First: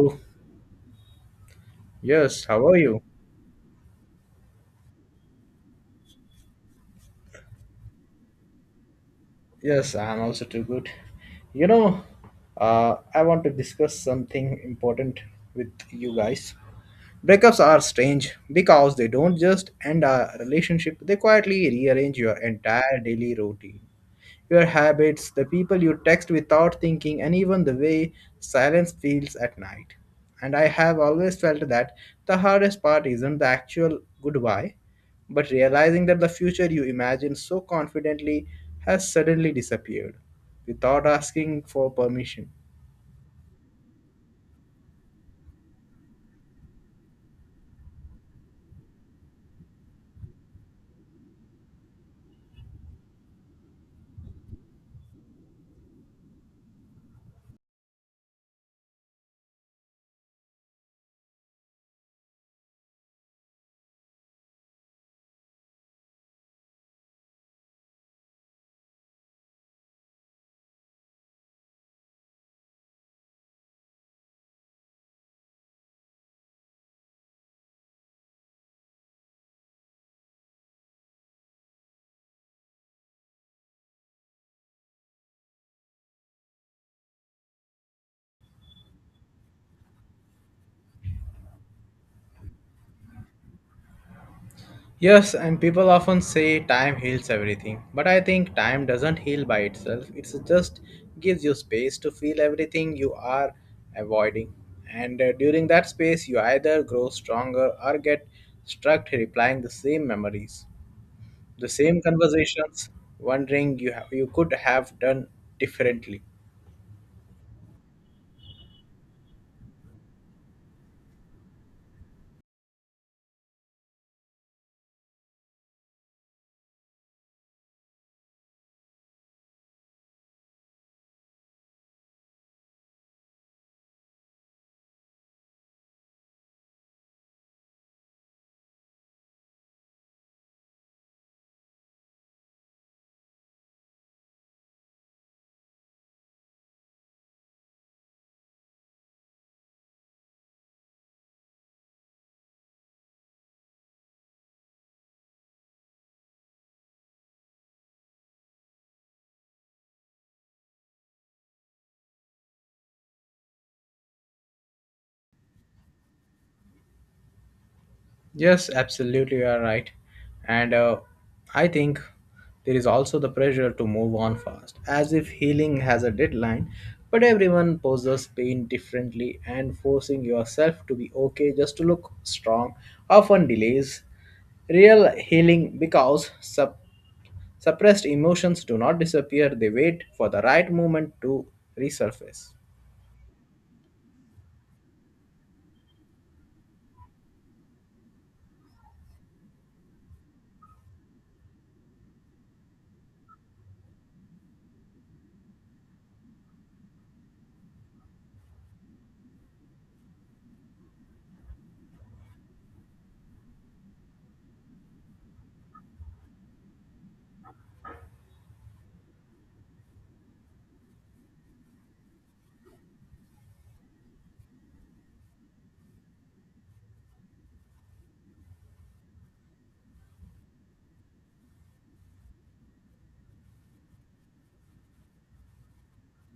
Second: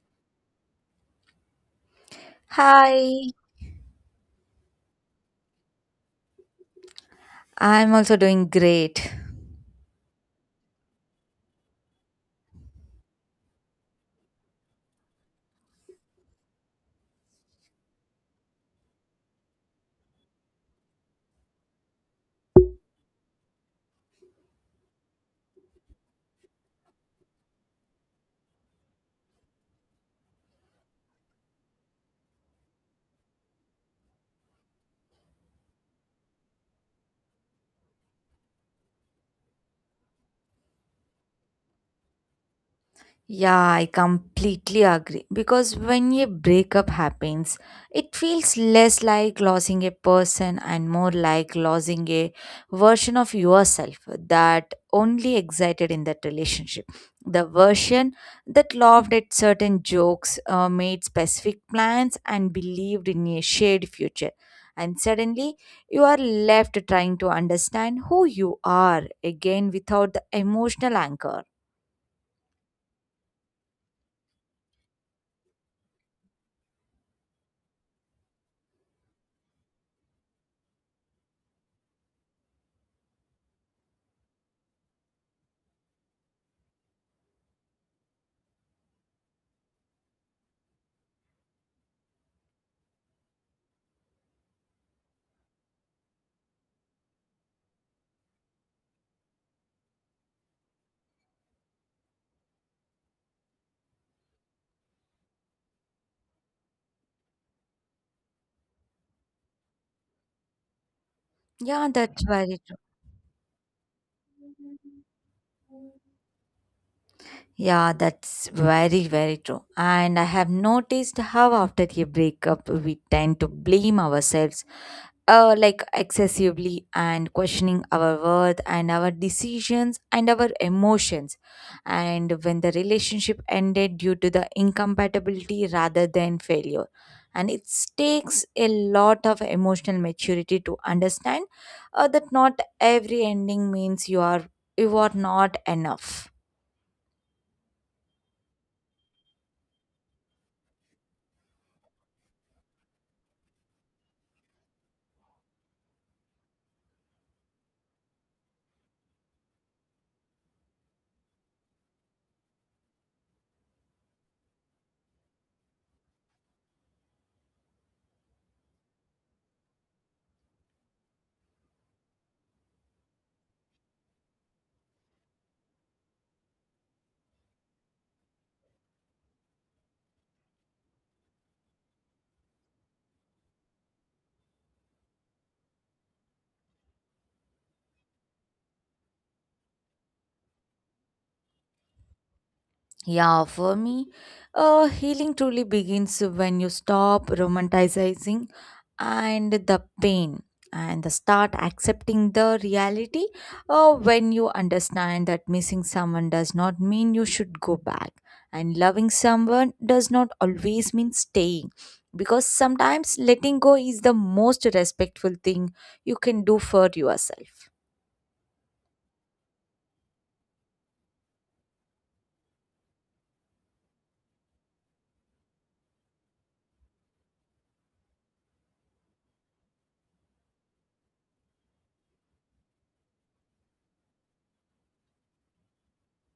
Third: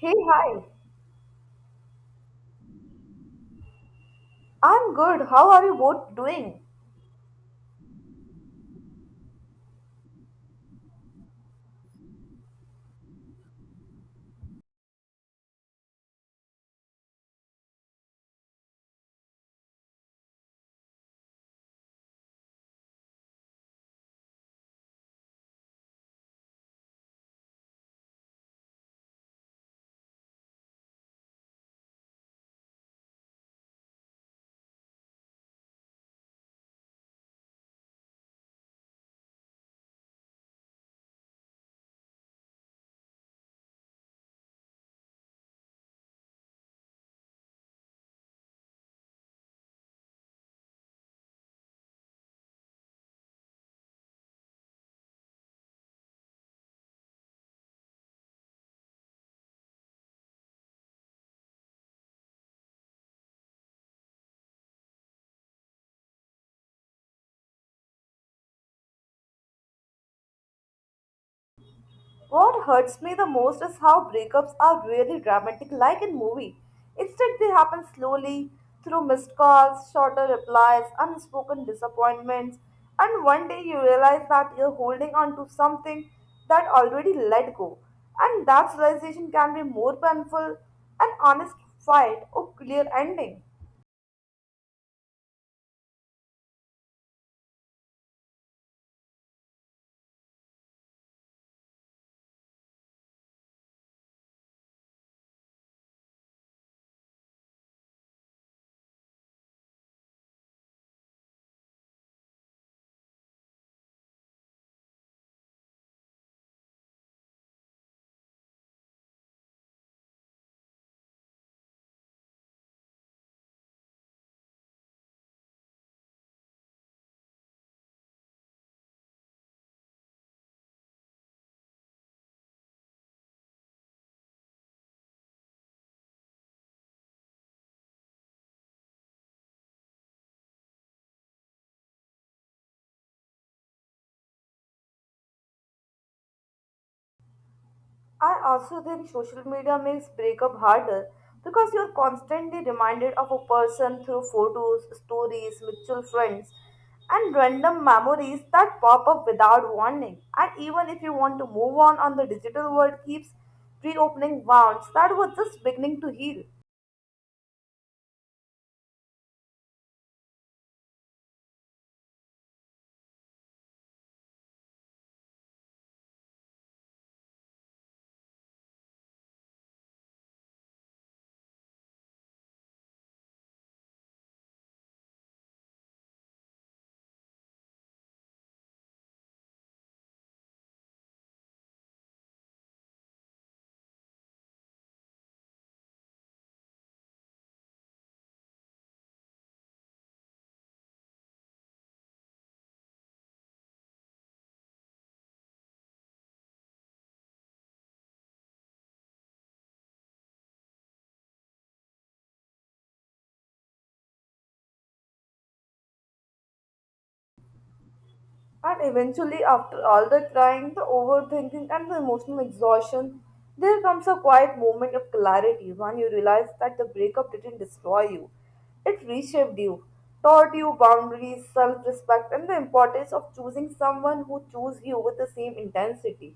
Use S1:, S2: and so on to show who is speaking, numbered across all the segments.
S1: Hey, hi.
S2: Yes, how are you?
S3: Hi,
S1: I'm good. How are you both doing?
S3: I'm also doing great.
S2: Yes, I'm also too good. You know, I want to discuss something important with you guys. Breakups are strange because they don't just end a relationship, they quietly rearrange your entire daily routine. Your habits, the people you text without thinking, and even the way silence feels at night. And I have always felt that the hardest part isn't the actual goodbye, but realizing that the future you imagined so confidently has suddenly disappeared without asking for permission.
S3: Yeah, I completely agree. Because when a breakup happens, it feels less like losing a person and more like losing a version of yourself that only existed in that relationship. The version that laughed at certain jokes, made specific plans, and believed in a shared future. And suddenly, you are left trying to understand who you are again without the emotional anchor.
S1: What hurts me the most is how breakups are really dramatic, like in movie. Instead, they happen slowly through missed calls, shorter replies, unspoken disappointments, and one day you realize that you're holding on to something that already let go. And that realization can be more painful an honest fight or clear ending.
S2: Yes, and people often say time heals everything, but I think time doesn't heal by itself. It just gives you space to feel everything you are avoiding. And during that space, you either grow stronger or get stuck replying the same memories, the
S3: Yeah,
S2: same
S3: that's very true.
S2: conversations, wondering you, you could have done differently.
S3: Yeah, that's very, very true. And I have noticed how after a breakup, we tend to blame ourselves, like excessively, and questioning our worth and our decisions and our emotions. And when the relationship ended due to the incompatibility rather than failure. And it takes a lot of emotional maturity to understand that not every ending means you are not enough.
S1: I also think social media makes breakup harder because you're constantly reminded of a person through photos, stories, mutual friends, and random memories that pop up without warning. And even if you want to move on, the digital world keeps reopening wounds that were just beginning to heal.
S2: Yes, absolutely, you are right. And I think there is also the pressure to move on fast, as if healing has a deadline, but everyone poses pain differently, and forcing yourself to be okay just to look strong often delays real healing because suppressed emotions do not disappear, they wait for the right moment to resurface.
S3: Yeah, for me, healing truly begins when you stop romanticizing and the pain and the start accepting the reality when you understand that missing someone does not mean you should go back and loving someone does not always mean staying, because sometimes letting go is the most respectful thing you can do for yourself.
S1: And eventually, after all the crying, the overthinking, and the emotional exhaustion, there comes a quiet moment of clarity when you realize that the breakup didn't destroy you. It reshaped you, taught you boundaries, self respect, and the importance of choosing someone who chooses you with the same intensity.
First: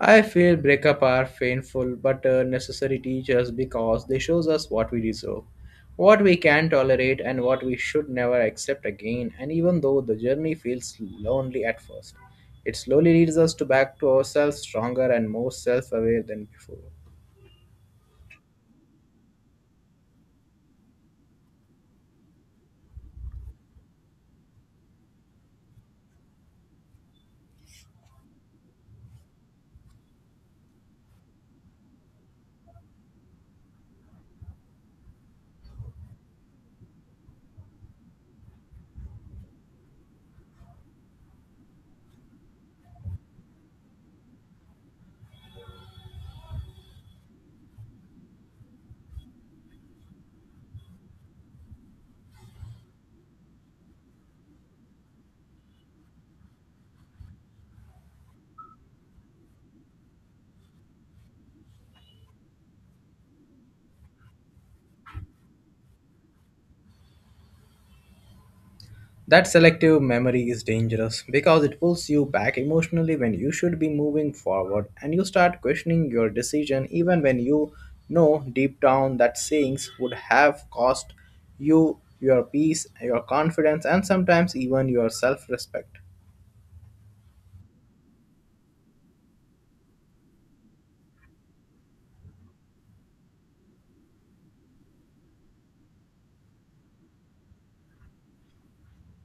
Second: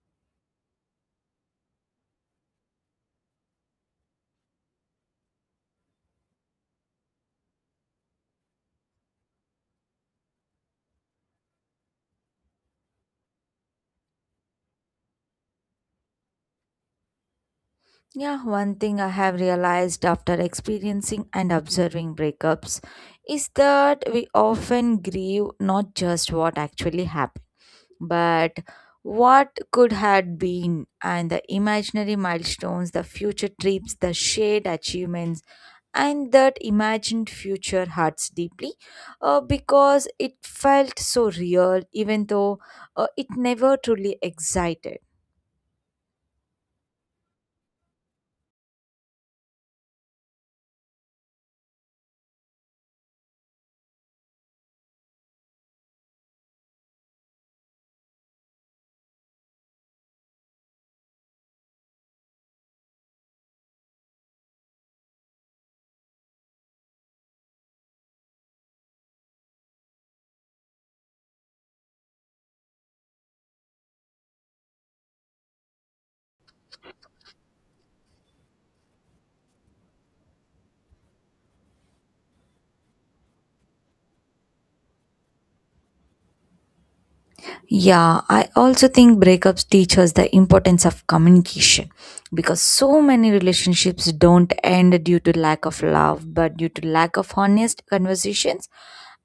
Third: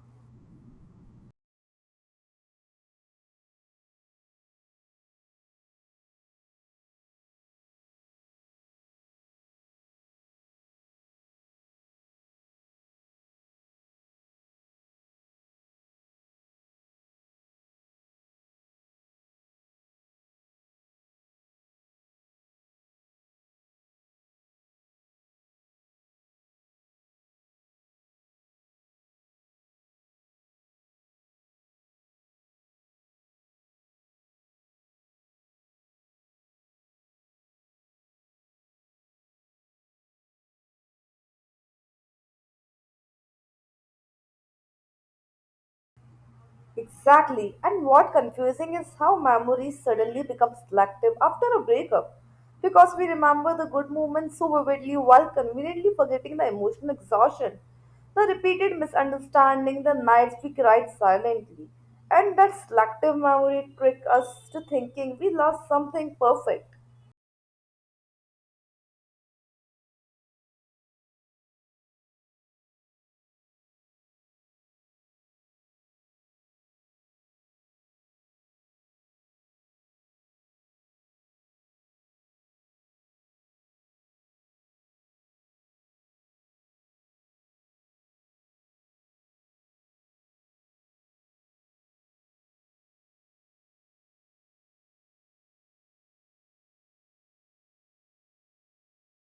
S2: I feel breakup are painful but necessary teachers because they shows us what we deserve, what we can tolerate, and what we should never accept again. And even though the journey feels lonely at first, it slowly leads us to back to ourselves stronger and more self-aware than before.
S3: Yeah, one thing I have realized after experiencing and observing breakups is that we often grieve not just what actually happened, but what could had been, and the imaginary milestones, the future trips, the shared achievements, and that imagined future hurts deeply because it felt so real, even though it never truly existed.
S1: Exactly. And what confusing is how memories suddenly become selective after a breakup. Because we remember the good moments so vividly while conveniently forgetting the emotional exhaustion, the repeated misunderstanding, the nights we cried silently. And that selective memory trick us to thinking we lost something perfect.
S2: That selective memory is dangerous because it pulls you back emotionally when you should be moving forward and you start questioning your decision even when you know deep down that sayings would have cost you your peace, your confidence, and sometimes even your self respect.
S3: Yeah, I also think breakups teach us the importance of communication, because so many relationships don't end due to lack of love, but due to lack of honest conversations,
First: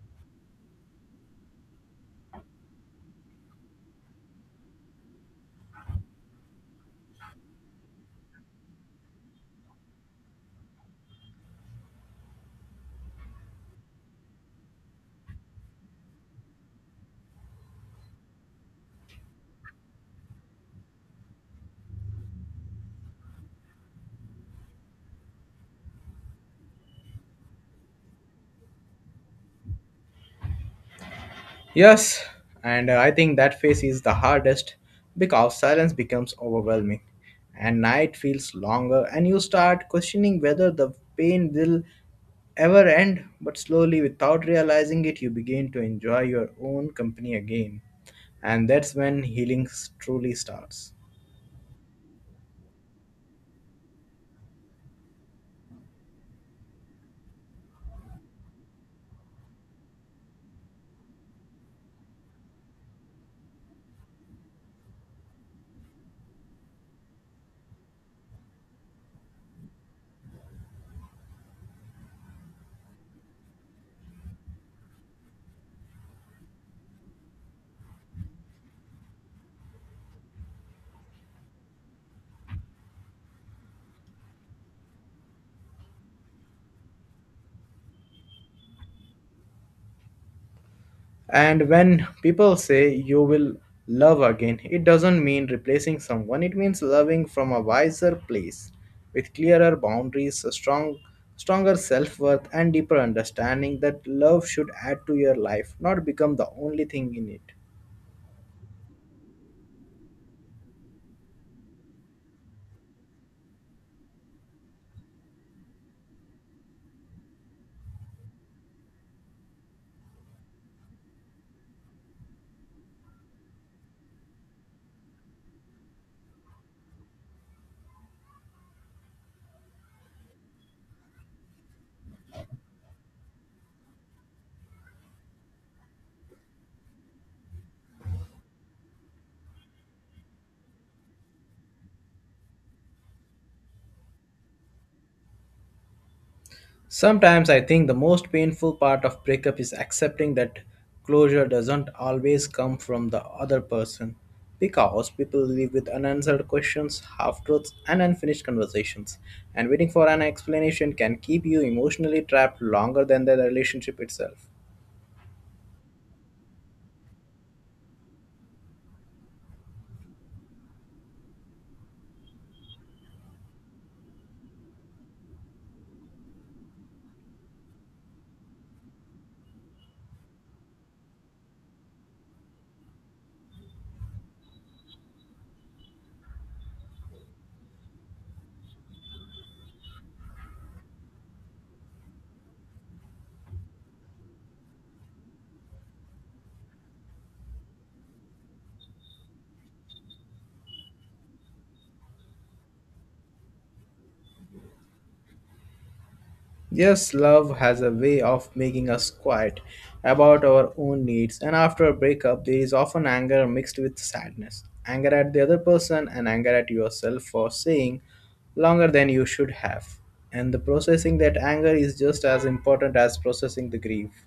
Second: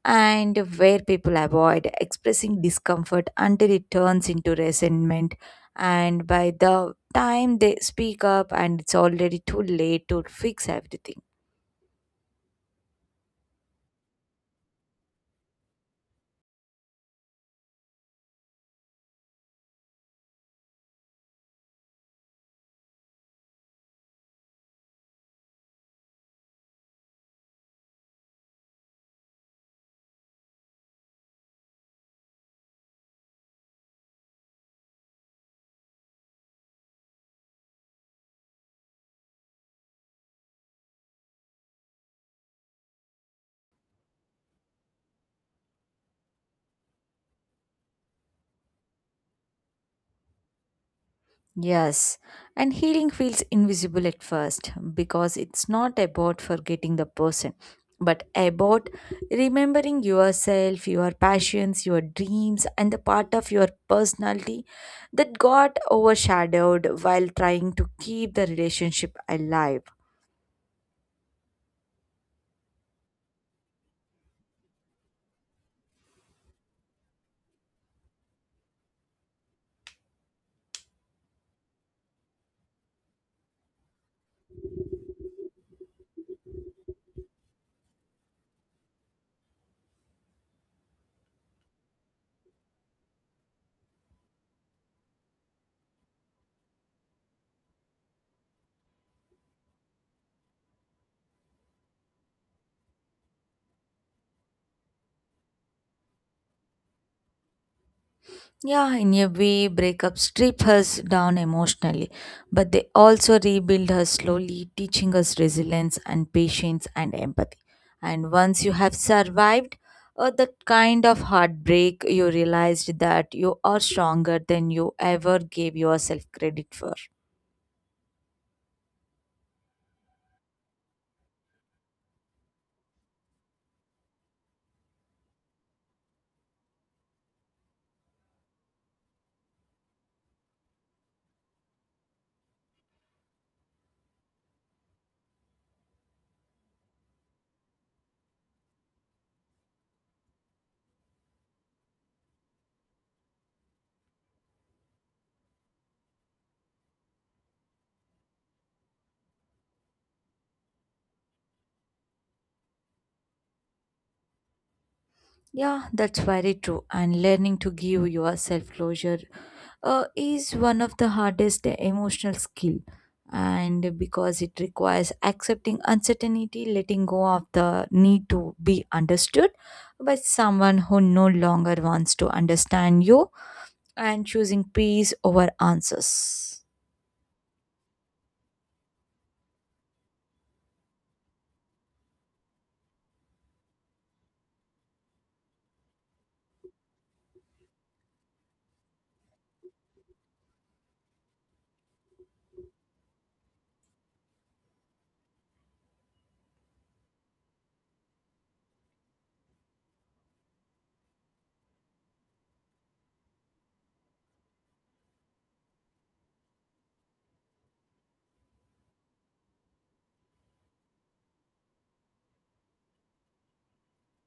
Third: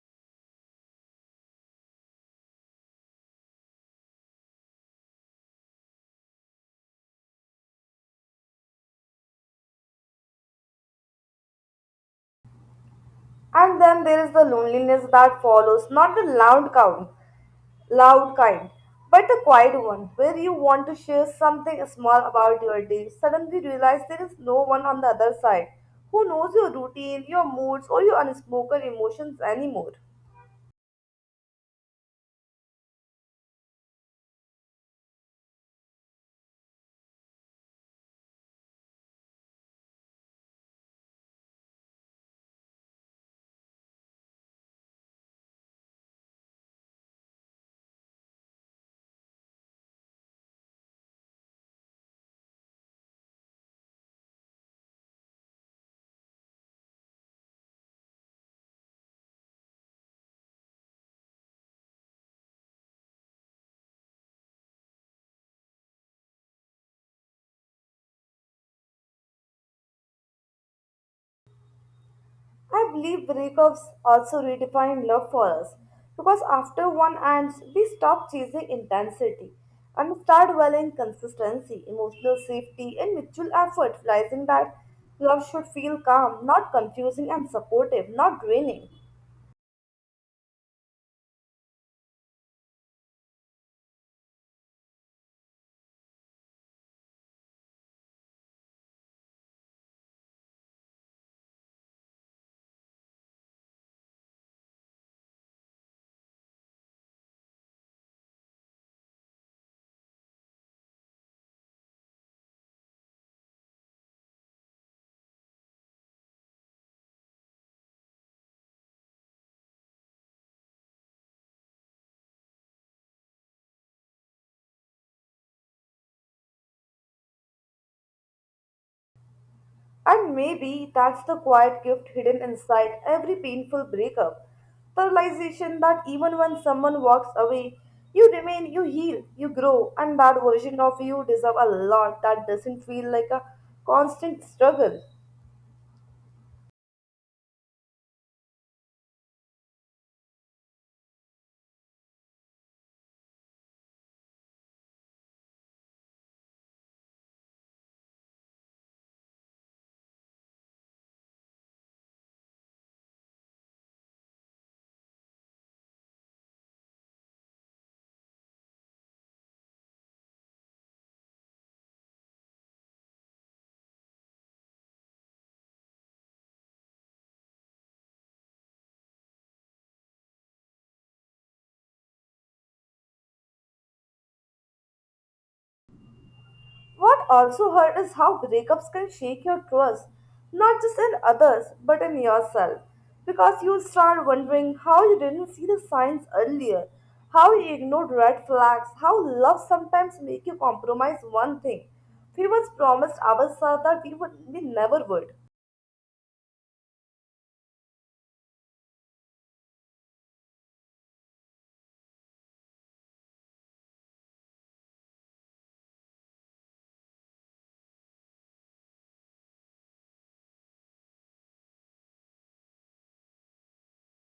S3: and where people avoid expressing discomfort until it turns into resentment. And by the time they speak up, and it's already too late to fix everything.
S1: And then there is the loneliness that follows, not the loud count, loud kind, but the quiet one, where you want to share something small about your day, suddenly realize there is no one on the other side who knows your routine, your moods, or your unspoken emotions anymore.
S2: Yes, and I think that phase is the hardest because silence becomes overwhelming and night feels longer and you start questioning whether the pain will ever end, but slowly without realizing it you begin to enjoy your own company again. And that's when healing truly starts.
S3: Yes, and healing feels invisible at first because it's not about forgetting the person, but about remembering yourself, your passions, your dreams, and the part of your personality that got overshadowed while trying to keep the relationship alive.
S1: I believe breakups also redefine love for us because after one ends, we stop chasing intensity and start valuing consistency, emotional safety, and mutual effort, realizing that love should feel calm, not confusing, and supportive, not draining.
S2: And when people say you will love again, it doesn't mean replacing someone, it means loving from a wiser place with clearer boundaries, a stronger self-worth and deeper understanding that love should add to your life, not become the only thing in it.
S3: Yeah, in a way, breakups strip us down emotionally, but they also rebuild us slowly, teaching us resilience and patience and empathy. And once you have survived that kind of heartbreak, you realized that you are stronger than you ever gave yourself credit for.
S1: And maybe that's the quiet gift hidden inside every painful breakup. The realization that even when someone walks away, you remain, you heal, you grow, and that version of you deserves a lot that doesn't feel like a constant struggle.
S2: Sometimes I think the most painful part of breakup is accepting that closure doesn't always come from the other person because people live with unanswered questions, half truths, and unfinished conversations. And waiting for an explanation can keep you emotionally trapped longer than the relationship itself.
S3: Yeah, that's very true. And learning to give yourself closure is one of the hardest emotional skill, and because it requires accepting uncertainty, letting go of the need to be understood by someone who no longer wants to understand you, and choosing peace over answers.
S1: What also hurt is how breakups can shake your trust, not just in others, but in yourself. Because you start wondering how you didn't see the signs earlier, how you ignored red flags, how love sometimes make you compromise one thing. We once promised ourselves that we never would.
S2: Yes, love has a way of making us quiet about our own needs, and after a breakup, there is often anger mixed with sadness. Anger at the other person and anger at yourself for staying longer than you should have. And the processing that anger is just as important as processing the grief.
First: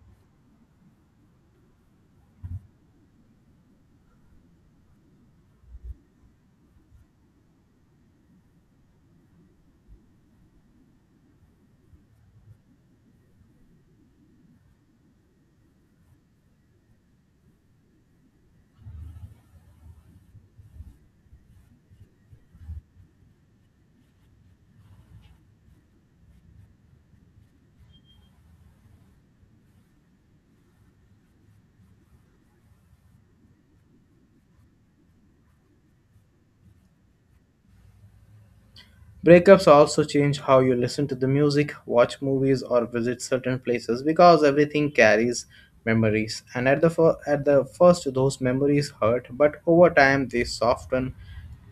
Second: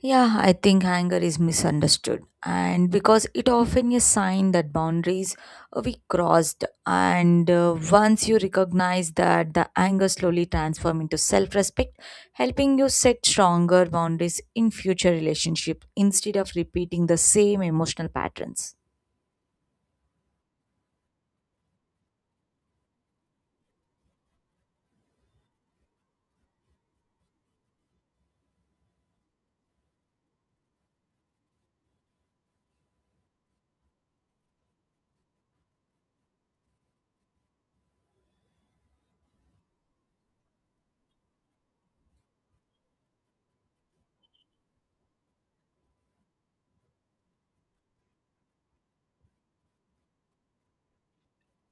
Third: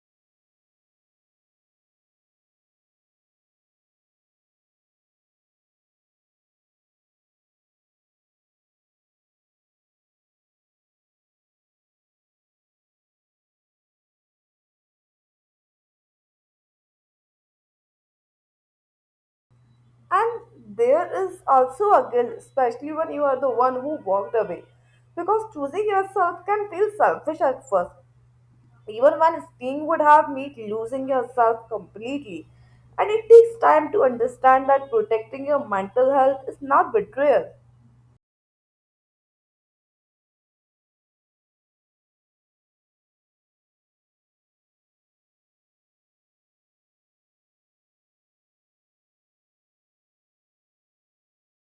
S3: Yeah, I think anger is misunderstood, and because it often is sign that boundaries we crossed, and once you recognize that, the anger slowly transform into self-respect, helping you set stronger boundaries in future relationship instead of repeating the same emotional patterns.
S1: And there is also a guilt, especially when you are the one who walked away. Because choosing yourself can feel selfish at first, even one skiing would have meant losing yourself completely. And it takes time to understand that protecting your mental health is not betrayal.
S2: Breakups also change how you listen to the music, watch movies, or visit certain places because everything carries memories. And at the first, those memories hurt, but over time they soften,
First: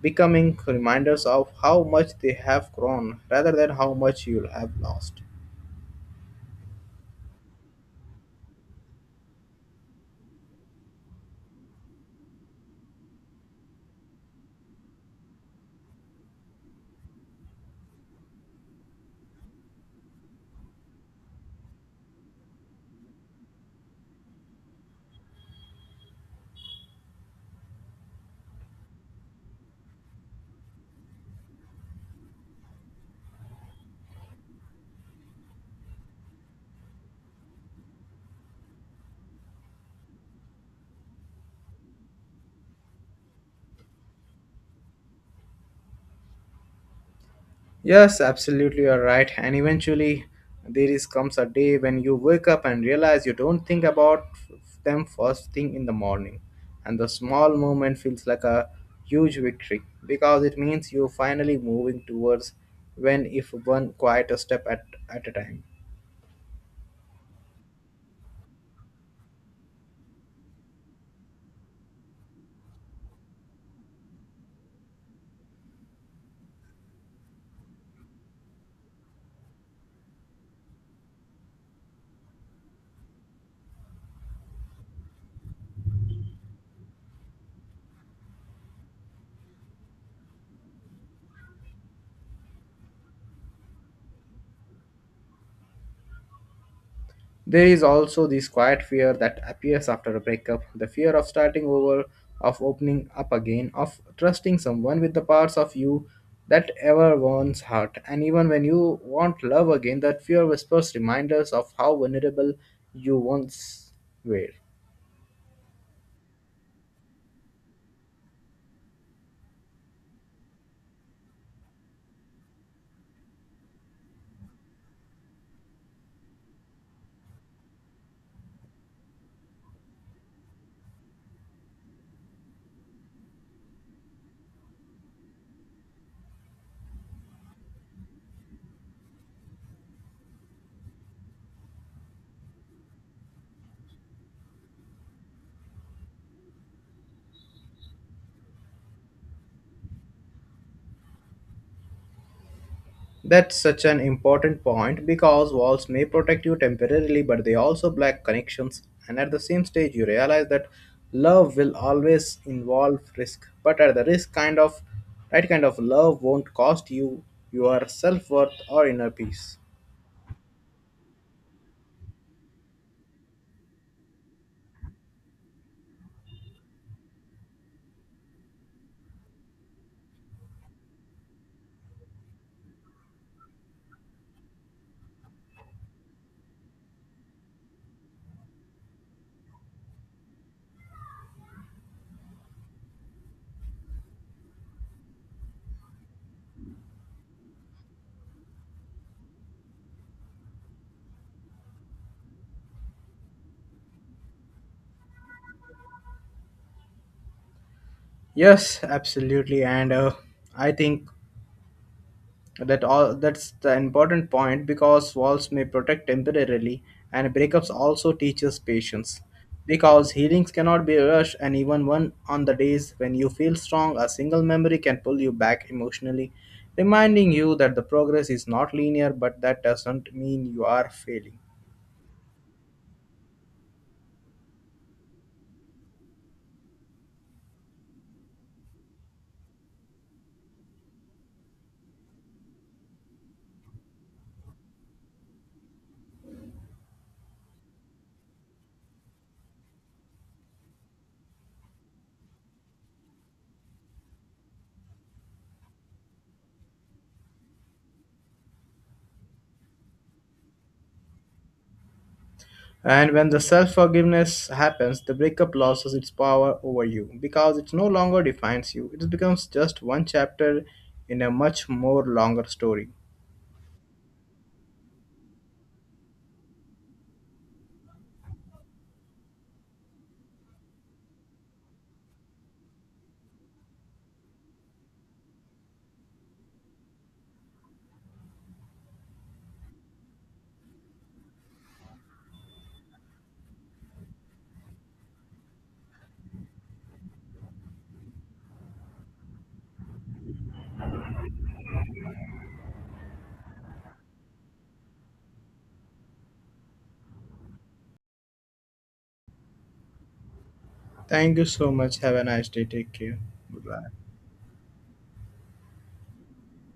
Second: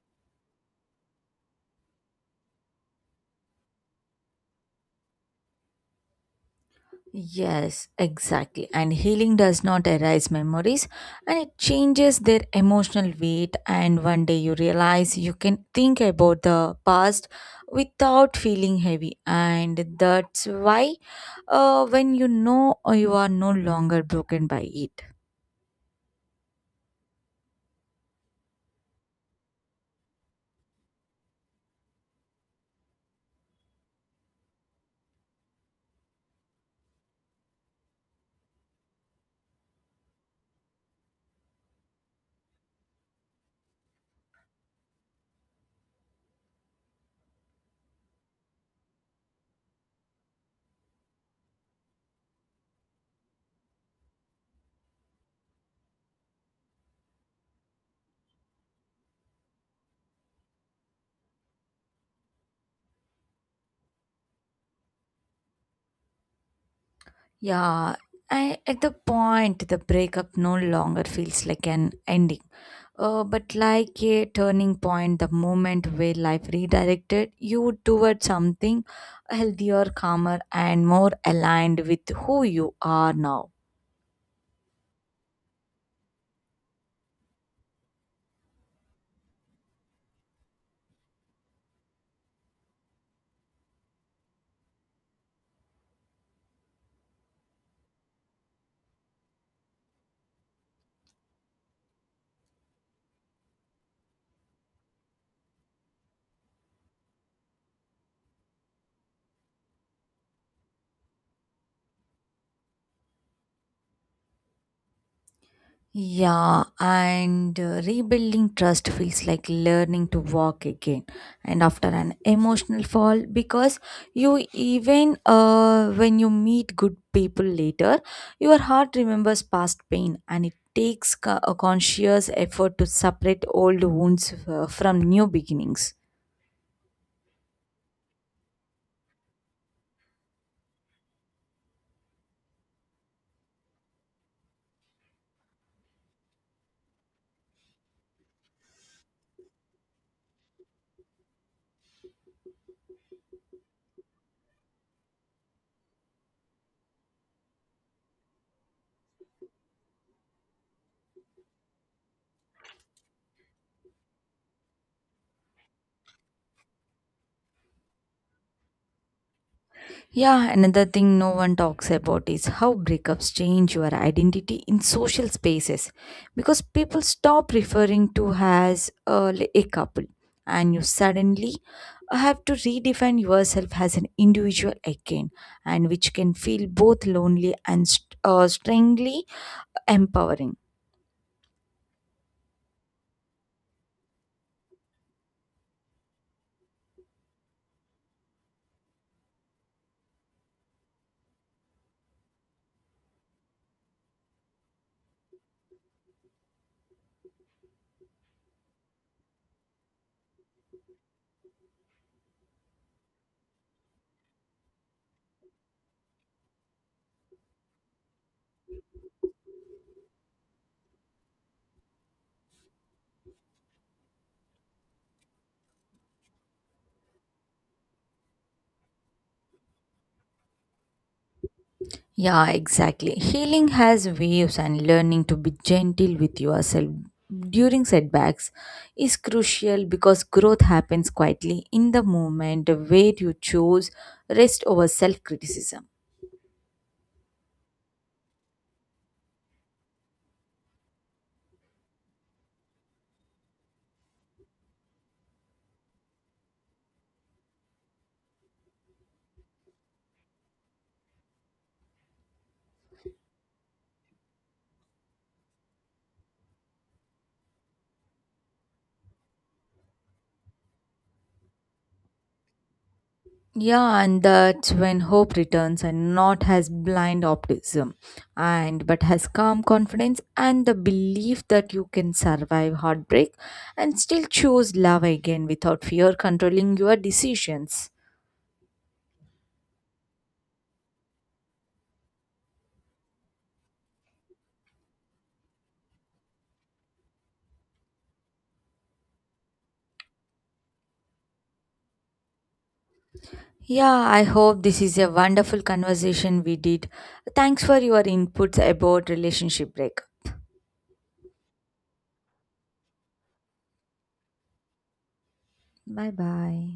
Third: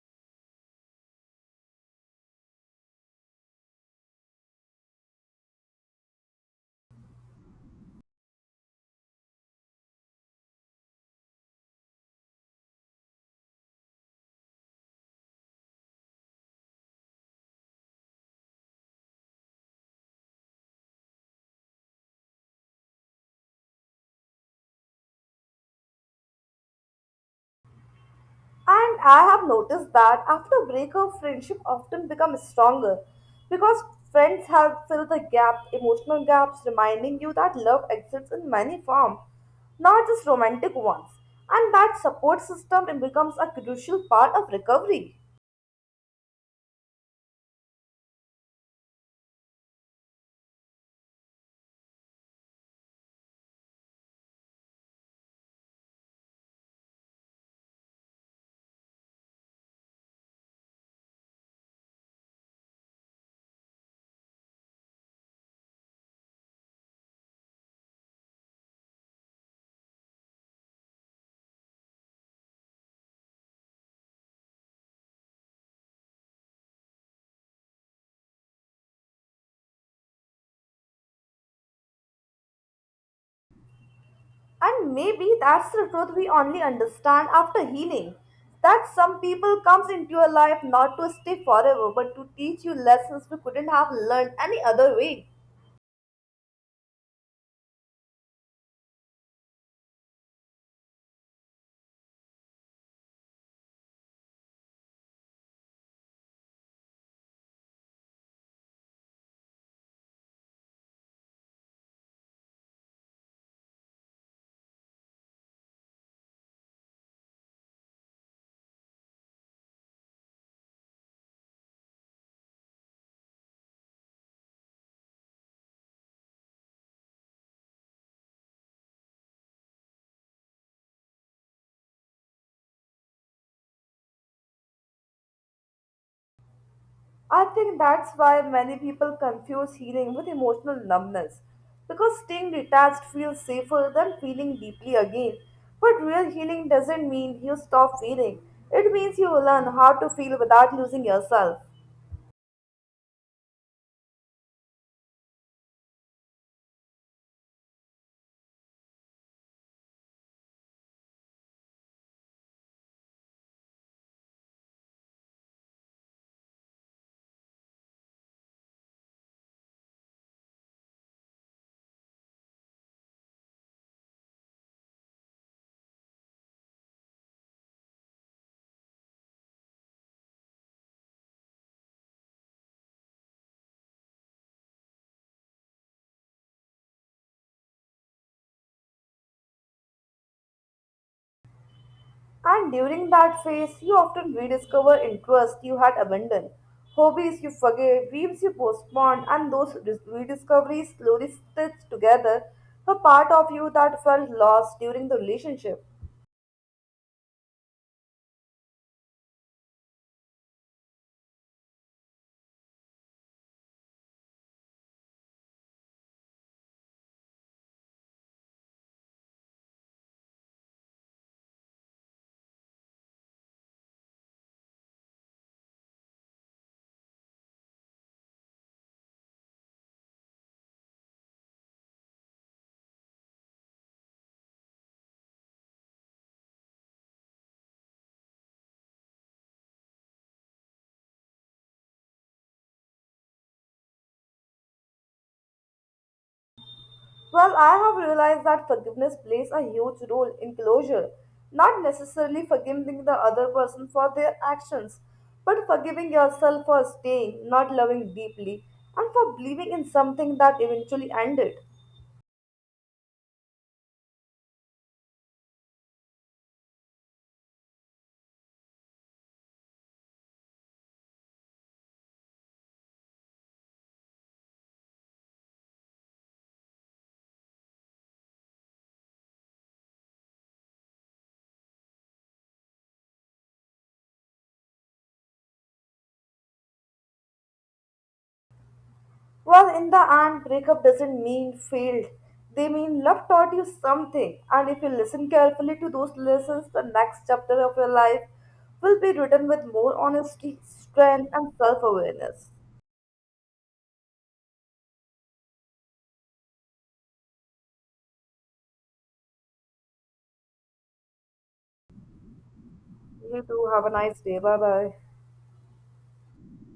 S2: becoming reminders of how much they have grown rather than how much you'll have lost.
S3: Yes, exactly. And healing does not erase memories, and it changes their emotional weight. And one day you realize you can think about the past without feeling heavy. And that's why when you know you are no longer broken by it.
S1: And I have noticed that after a breakup, friendship often becomes stronger because friends help fill the gap, emotional gaps, reminding you that love exists in many forms, not just romantic ones. And that support system becomes a crucial part of recovery.
S2: Yes, absolutely, you're right. And eventually, there is comes a day when you wake up and realize you don't think about them first thing in the morning, and the small moment feels like a huge victory because it means you're finally moving towards when if one quiet step at a time.
S3: Yeah, I, at the point, the breakup no longer feels like an ending, but like a turning point, the moment where life redirected you toward something healthier, calmer, and more aligned with who you are now.
S1: And maybe that's the truth we only understand after healing. That some people comes into your life not to stay forever, but to teach you lessons we couldn't have learned any other way.
S2: There is also this quiet fear that appears after a breakup the fear of starting over, of opening up again, of trusting someone with the parts of you that ever once hurt. And even when you want love again, that fear whispers reminders of how vulnerable you once were.
S3: Yeah, and rebuilding trust feels like learning to walk again and after an emotional fall, because you even when you meet good people later, your heart remembers past pain, and it takes a conscious effort to separate old wounds from new beginnings.
S1: I think that's why many people confuse healing with emotional numbness. Because staying detached feels safer than feeling deeply again. But real healing doesn't mean you stop feeling. It means you learn how to feel without losing yourself.
S2: That's such an important point because walls may protect you temporarily, but they also block connections. And at the same stage, you realize that love will always involve risk, but at the risk kind of right kind of love won't cost you your self worth or inner peace.
S3: Yeah, another thing no one talks about is how breakups change your identity in social spaces, because people stop referring to as a couple, and you suddenly have to redefine yourself as an individual again, and which can feel both lonely and strangely empowering.
S1: And during that phase, you often rediscover interests you had abandoned, hobbies you forget, dreams you postponed, and those rediscoveries slowly stitch together a part of you that felt lost during the relationship.
S2: Yes, absolutely, and I think that all that's the important point because walls may protect temporarily, and breakups also teaches patience. Because healings cannot be rushed, and even one on the days when you feel strong, a single memory can pull you back emotionally, reminding you that the progress is not linear, but that doesn't mean you are failing.
S3: Yeah, exactly. Healing has waves, and learning to be gentle with yourself during setbacks is crucial, because growth happens quietly in the moment where you choose rest over self criticism.
S1: Well, I have realized that forgiveness plays a huge role in closure, not necessarily forgiving the other person for their actions, but forgiving yourself for staying, not loving deeply, and for believing in something that eventually ended.
S2: And when the self forgiveness happens, the breakup loses its power over you because it no longer defines you. It becomes just one chapter in a much more longer story.
S3: Yeah, and that's when hope returns, and not has blind optimism, and but has calm confidence, and the belief that you can survive heartbreak and still choose love again without fear controlling your decisions.
S1: Well, in the end, breakup doesn't mean failed. They mean love taught you something, and if you listen carefully to those lessons, the next chapter of your life will be written with more honesty, strength, and self awareness.
S3: Yeah, I hope this is a wonderful conversation we did. Thanks for your inputs about relationship break.
S2: Thank you so much. Have a nice day. Take care.
S1: You too, have
S2: Goodbye.
S1: a nice day. Bye bye.
S3: Bye bye.